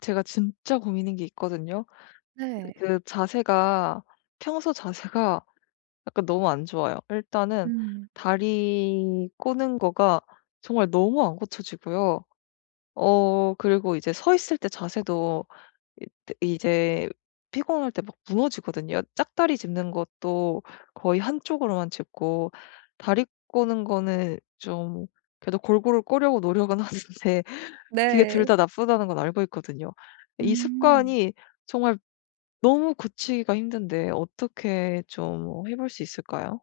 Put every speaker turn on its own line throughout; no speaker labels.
제가 진짜 고민인 게 있거든요.
네.
그 자세가 평소 자세가 약간 너무 안 좋아요. 일단은
음.
다리 꼬는 거가 정말 너무 안 고쳐지고요. 그리고 이제 서 있을 때 자세도 이 이제 피곤할 때 막 무너지거든요. 짝다리 짚는 것도 거의 한쪽으로만 짚고 다리 꼬는 거는 좀 그래도 골고루 꼬려고 노력은 하는데 그게 둘
네.
다 나쁘다는 건 알고 있거든요. 이
음.
습관이 정말 너무 고치기가 힘든데 어떻게 좀 해볼 수 있을까요?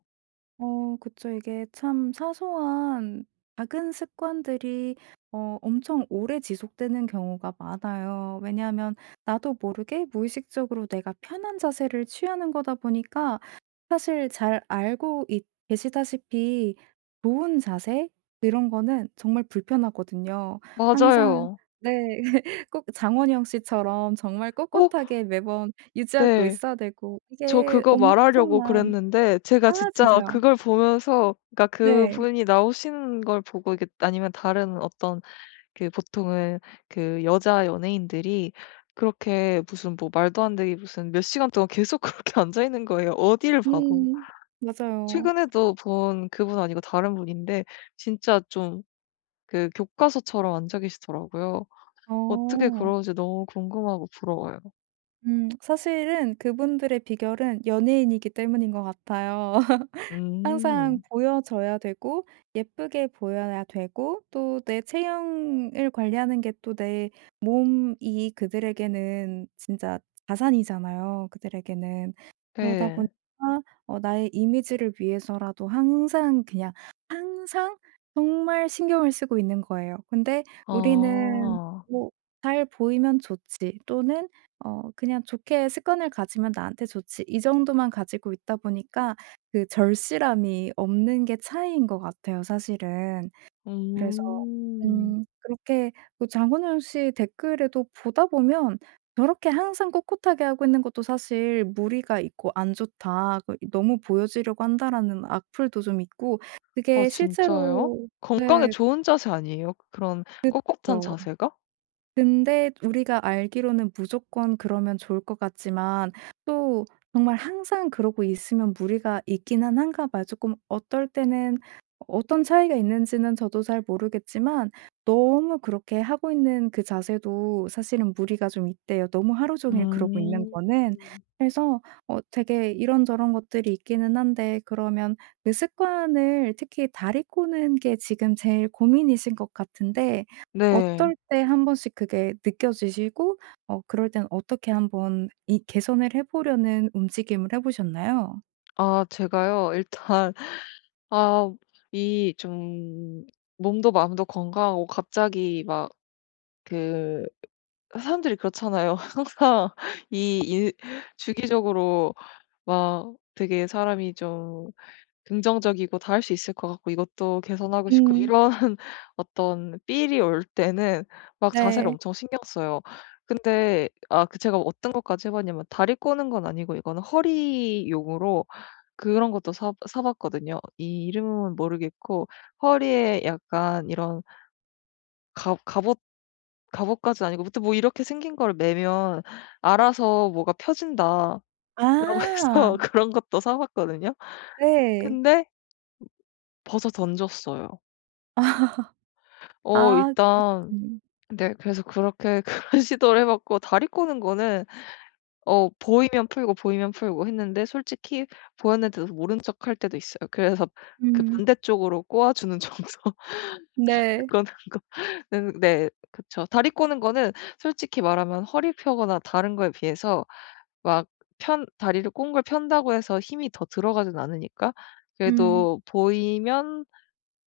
그쵸. 이게 참 사소한 작은 습관들이 엄청 오래 지속되는 경우가 많아요. 왜냐하면 나도 모르게 무의식적으로 내가 편한 자세를 취하는 거다 보니까 사실 잘 알고 있 계시다시피 좋은 자세 이런 거는 정말 불편하거든요. 항상
맞아요.
네. 꼭 장원영 씨처럼 정말
어
꼿꼿하게 매번 유지하고
네.
있어야 되고
저
이게
그거 말하려고
엄청난
그랬는데 제가
아
진짜
진짜요.
그걸 보면서 그러니까
네.
그분이 나오시는 걸 보고 이게 아니면 다른 어떤 그 보통은 그 여자 연예인들이 그렇게 무슨 뭐 말도 안 되게 무슨 몇 시간 동안 계속 그렇게 앉아 있는 거예요, 어디를 봐도.
음. 맞아요.
최근에도 본 그분 아니고 다른 분인데 진짜 좀 그 교과서처럼 앉아 계시더라고요. 어떻게 그
어.
러지 너무 궁금하고 부러워요.
사실은 그분들의 비결은 연예인이기 때문인 것 같아요. 항상
음.
보여져야 되고 예쁘게 보여야 되고 또 내 체형을 관리하는 게 또 내 몸이 그들에게는 진짜 자산이잖아요 그들에게는. 그러다 보니까
네.
나의 이미지를 위해서라도 항상 그냥 항상 정말 신경을 쓰고 있는 거예요. 근데 우리는
아.
뭐 '잘 보이면 좋지.' 또는 '그냥 좋게 습관을 가지면 나한테 좋지.' 이 정도만 가지고 있다 보니까 그 절실함이 없는 게 차이인 것 같아요 사실은. 그래서
음.
그렇게 그 장원영 씨 댓글에도 보다 보면 저렇게 항상 꿋꿋하게 하고 있는 것도 사실 '무리가 있고 안 좋다. 그 너무 보여지려고 한다.'라는 악플도 좀 있고
아
그게
진짜요?
실제로
건강에
네
좋은 자세 아니에요? 그런 꼿꼿한
그쵸.
자세가?
근데 우리가 알기로는 무조건 그러면 좋을 것 같지만 또 정말 항상 그러고 있으면 무리가 있기는 한가 봐요. 조금 어떨 때는 어떤 차이가 있는지는 저도 잘 모르겠지만 너무 그렇게 하고 있는 그 자세도 사실은 무리가 좀 있대요. 너무 하루 종일 그러고 있는 거는.
음.
그래서 되게 이런저런 것들이 있기는 한데 그러면 그 습관을 특히 다리 꼬는 게 지금 제일 고민이신 것 같은데
네.
어떨 때 한 번씩 그게 느껴지시고 그럴 땐 어떻게 한번 이 개선을 해 보려는 움직임을 해 보셨나요?
아 제가요 일단 아 이 좀 몸도 마음도 건강하고 갑자기 막 그 사람들이 그렇잖아요. 항상 이 일 주기적으로 막 되게 사람이 좀 긍정적이고 다 할 수 있을 것 같고 이것도 개선하고 싶고
음.
이런 어떤 필이 올 때는 막 자세를
네.
엄청 신경 써요. 근데 그 제가 어떤 것까지 해 봤냐면 다리 꼬는 건 아니고 이거는 허리용으로 그런 것도 사 봤거든요. 이 이름은 모르겠고 허리에 약간 이런 갑 갑옷 갑옷까지는 아니고 아무튼 뭐 "이렇게 생긴 걸 매면 알아서 뭐가 펴진다."라고
아.
해서 그런 것도 사 봤거든요.
네.
근데 벗어 던졌어요. 어
아
일단
그러셨군요.
네 그래서 그렇게 그런 시도를 해 봤고 다리 꼬는 거는 보이면 풀고 보이면 풀고 했는데 솔직히 보였는데도 모른 척 할 때도 있어요. 그래서 그
음.
반대쪽으로 꼬아 주는 정도
네.
꼬는 거는 네 그쵸. 다리 꼬는 거는 솔직히 말하면 허리 펴거나 다른 거에 비해서 막 편 다리를 꼰 걸 편다고 해서 힘이 더 들어가진 않으니까
음.
그래도 보이면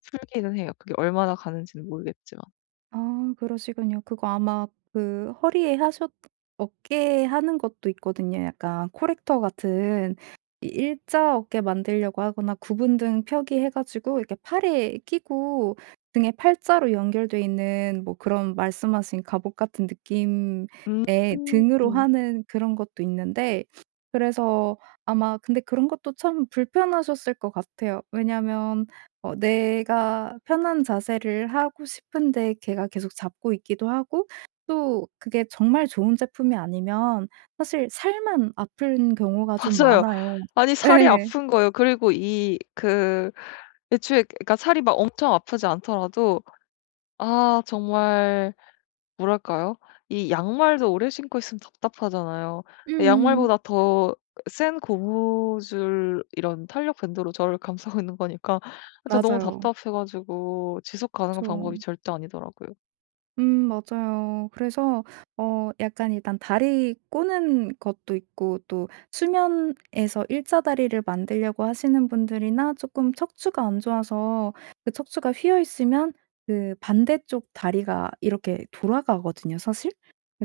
풀기는 해요. 그게 얼마나 가는지는 모르겠지만.
아 그러시군요. 그거 아마 그 허리에 하셨 어깨에 하는 것도 있거든요. 약간 코렉터 같은 이 일자 어깨 만들려고 하거나 구분 등 표기해 가지고 이렇게 팔에 끼고 등에 팔자로 연결돼 있는 뭐 그런 말씀하신 갑옷 같은 느낌의
음.
등으로 하는 그런 것도 있는데 그래서 아마 근데 그런 것도 참 불편하셨을 것 같아요. 왜냐하면 내가 편한 자세를 하고 싶은데 걔가 계속 잡고 있기도 하고 또 그게 정말 좋은 제품이 아니면 사실 살만 아픈 경우가 좀
맞아요.
많아요.
아니 살이
네.
아픈 거예요. 그리고 이 그 애초에 그러니까 살이 막 엄청 아프지 않더라도 아 정말 뭐랄까요? 이 양말도 오래 신고 있으면 답답하잖아요.
음.
양말보다 더 센 고무줄 이런 탄력 밴드로 저를 감싸고 있는 거니까 진짜 너무
맞아요.
답답해 가지고 지속 가능한
그쵸.
방법이 절대 아니더라고요.
맞아요. 그래서 약간 일단 다리 꼬는 것도 있고 또 수면에서 일자 다리를 만들려고 하시는 분들이나 조금 척추가 안 좋아서 그 척추가 휘어 있으면 그 반대쪽 다리가 이렇게 돌아가거든요 사실.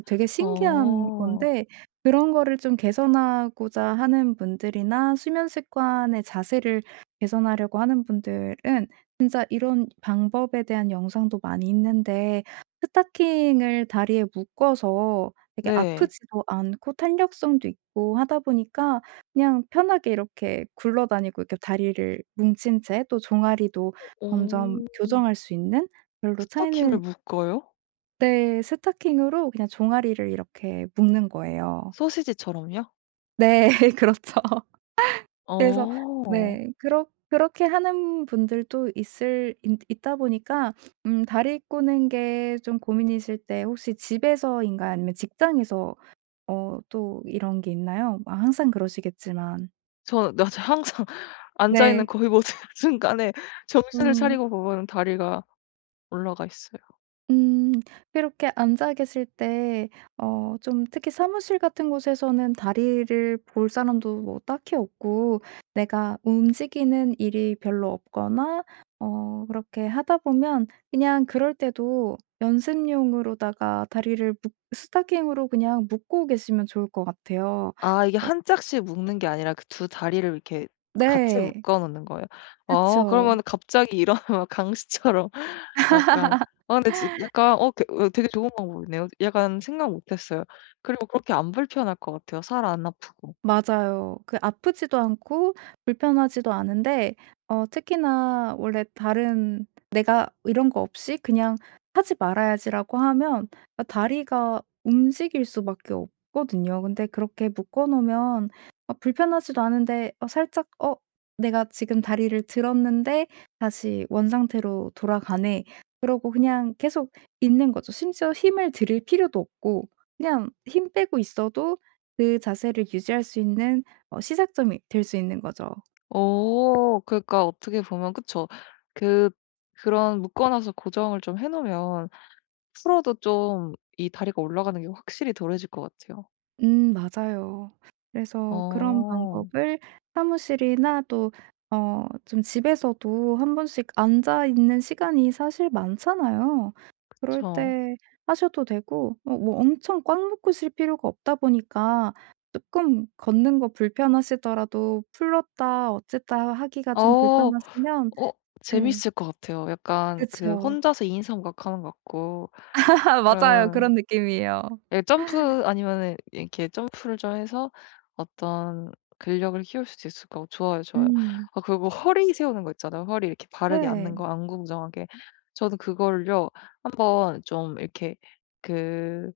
되게 신기한
아.
건데 그런 거를 좀 개선하고자 하는 분들이나 수면 습관의 자세를 개선하려고 하는 분들은 진짜 이런 방법에 대한 영상도 많이 있는데 스타킹을 다리에 묶어서 되게
네.
아프지도 않고 탄력성도 있고 하다 보니까 그냥 편하게 이렇게 굴러다니고 이렇게 다리를 뭉친 채 또 종아리도 점점
어.
교정할 수 있는 별로
스타킹을
차이는
묶어요?
네 스타킹으로 그냥 종아리를 이렇게 묶는 거예요.
소시지처럼요?
네 그렇죠. 그래서
어.
네. 그렇게 하는 분들도 있을 있 있다 보니까 다리 꼬는 게 좀 고민이실 때 혹시 집에서인가 아니면 직장에서 또 이런 게 있나요? 아 항상 그러시겠지만.
저 낮에 항상 앉아 있는
네.
거의 모든 순간에 정신을
음.
차리고 보면 다리가 올라가 있어요.
음. 그렇게 앉아 계실 때 좀 특히 사무실 같은 곳에서는 다리를 볼 사람도 뭐 딱히 없고 내가 움직이는 일이 별로 없거나 그렇게 하다 보면 그냥 그럴 때도 연습용으로다가 다리를 묶 스타킹으로 그냥 묶고 계시면 좋을 것 같아요.
아 이게
어
한 짝씩 묶는 게 아니라 그 두 다리를 이렇게 같이
네.
묶어 놓는 거예요?
그쵸.
어 그러면은 갑자기 일어나면 강시처럼 약간 아 근데 지 약간 되게 좋은 방법이네요. 약간 생각 못 했어요. 그리고 그렇게 안 불편할 것 같아요, 살 안 아프고.
맞아요. 그 아프지도 않고 불편하지도 않은데 특히나 원래 다른 '내가 이런 거 없이 그냥 하지 말아야지.'라고 하면 아 다리가 움직일 수밖에 없거든요. 근데 그렇게 묶어 놓으면 불편하지도 않은데 살짝 '어 내가 지금 다리를 들었는데 다시 원상태로 돌아가네.' 그러고 그냥 계속 있는 거죠. 심지어 힘을 들일 필요도 없고 그냥 힘 빼고 있어도 그 자세를 유지할 수 있는 시작점이 될 수 있는 거죠.
어 그러니까 어떻게 보면 그쵸. 그 그런 묶어 놔서 고정을 좀 해 놓으면 풀어도 좀 이 다리가 올라가는 게 확실히 덜해질 것 같아요.
맞아요. 그래서 그런
어
방법을 사무실이나 또 좀 집에서도 한 번씩 앉아 있는 시간이 사실 많잖아요. 그럴
그쵸.
때 하셔도 되고 뭐 엄청 꽉 묶으실 필요가 없다 보니까 조금 걷는 거 불편하시더라도 풀었다 어쨌다 하기가 좀
어.
불편하시면
어
네.
재밌을 것 같아요. 약간 그
그쵸.
혼자서 2인삼각 하는 것 같고
맞아요. 그런
그런
느낌이에요.
예 점프 아니면은 이렇게 점프를 좀 해서 어떤 근력을 키울 수도 있을 것 같고 좋아요, 좋아요.
음.
아 그리고 허리 세우는 거 있잖아요. 허리 이렇게 바르게
네.
앉는 거 안구부정하게. 저는 그거를요 한번 좀 이렇게 그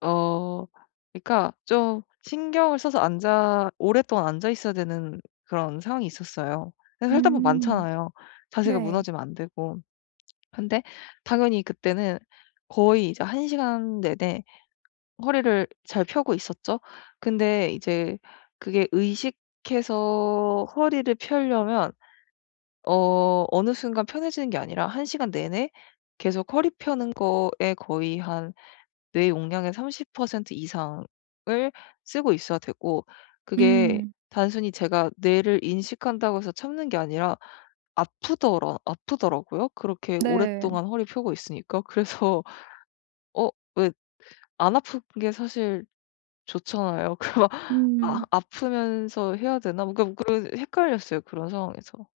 어 그러니까 좀 신경을 써서 앉아 오랫동안 앉아 있어야 되는 그런 상황이 있었어요. 그래서 살다 보면
음.
많잖아요. 자세가
네.
무너지면 안 되고. 근데 당연히 그때는 거의 이제 한 시간 내내 허리를 잘 펴고 있었죠. 근데 이제 그게 의식해서 허리를 펴려면 어느 순간 편해지는 게 아니라 한 시간 내내 계속 허리 펴는 거에 거의 한 뇌 용량의 30% 이상을 쓰고 있어야 되고 그게
음.
단순히 제가 뇌를 인식한다고 해서 참는 게 아니라 아프더라고요. 그렇게
네.
오랫동안 허리 펴고 있으니까. 그래서 어 왜 안 아픈 게 사실 좋잖아요. 그막 '아
음.
아프면서 해야 되나?' 뭐 그러니까 그런 헷갈렸어요, 그런 상황에서.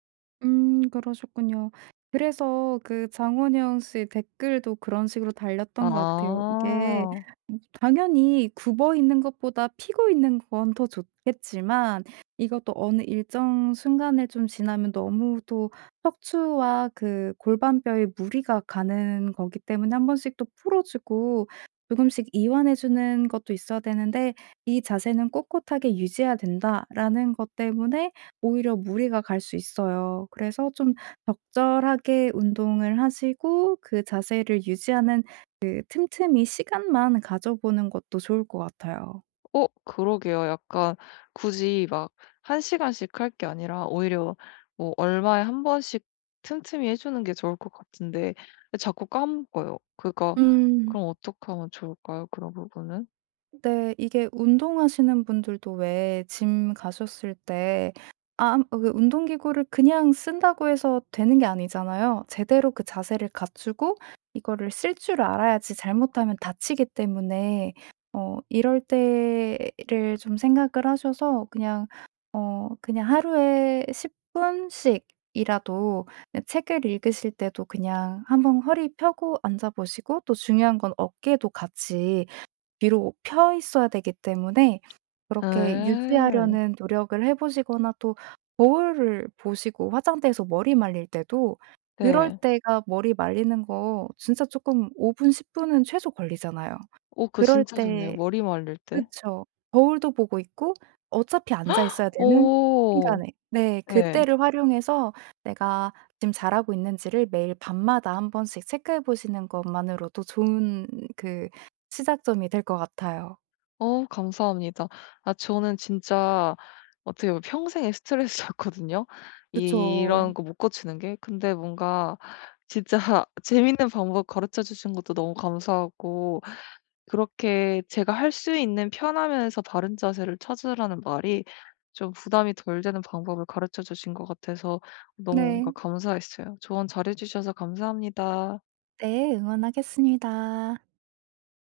그러셨군요. 그래서 그 장원영 씨 댓글도 그런 식으로 달렸던 것 같아요. 이게
아.
당연히 굽어 있는 것보다 피고 있는 건 더 좋겠지만 이것도 어느 일정 순간을 좀 지나면 너무 또 척추와 그 골반뼈에 무리가 가는 거기 때문에 한 번씩 또 풀어 주고 조금씩 이완해 주는 것도 있어야 되는데 '이 자세는 꼿꼿하게 유지해야 된다.'라는 것 때문에 오히려 무리가 갈 수 있어요. 그래서 좀 적절하게 운동을 하시고 그 자세를 유지하는 그 틈틈이 시간만 가져보는 것도 좋을 것 같아요.
어 그러게요. 약간 굳이 막 1시간 시간씩 할 게 아니라 오히려 뭐 얼마에 한 번씩 틈틈이 해 주는 게 좋을 것 같은데 자꾸 까먹어요. 그러니까
음.
그럼 어떻게 하면 좋을까요? 그런 부분은?
네. 이게 운동하시는 분들도 왜 짐 가셨을 때 그 운동 기구를 그냥 쓴다고 해서 되는 게 아니잖아요. 제대로 그 자세를 갖추고 이거를 쓸 줄 알아야지 잘못하면 다치기 때문에 이럴 때를 좀 생각을 하셔서 그냥 그냥 하루에 10 분씩 이라도 네 책을 읽으실 때도 그냥 한번 허리 펴고 앉아 보시고 또 중요한 건 어깨도 같이 뒤로 펴 있어야 되기 때문에 그렇게
예.
유지하려는 노력을 해 보시거나 또 거울을 보시고 화장대에서 머리 말릴 때도 그럴
네.
때가 머리 말리는 거 진짜 쪼끔 5 분 10 분은 최소 걸리잖아요.
오, 그거
그럴
진짜 좋네요.
때
머리 말릴 때.
그쵸. 거울도 보고 있고 어차피 앉아 있어야 되는
오.
시간에 네
네.
그때를 활용해서 내가 지금 잘하고 있는지를 매일 밤마다 한 번씩 체크해 보시는 것만으로도 좋은 그 시작점이 될 것 같아요.
어 감사합니다. 아 저는 진짜 어떻게 보면 평생의 스트레스였거든요.
그쵸.
이런 거 못 고치는 게. 근데 뭔가 진짜 재밌는 방법 가르쳐 주신 것도 너무 감사하고 그렇게 제가 할 수 있는 편하면서 바른 자세를 찾으라는 말이 좀 부담이 덜 되는 방법을 가르쳐 주신 것 같아서 너무 뭔가
네.
감사했어요. 조언 잘해 주셔서 감사합니다.
네. 응원하겠습니다.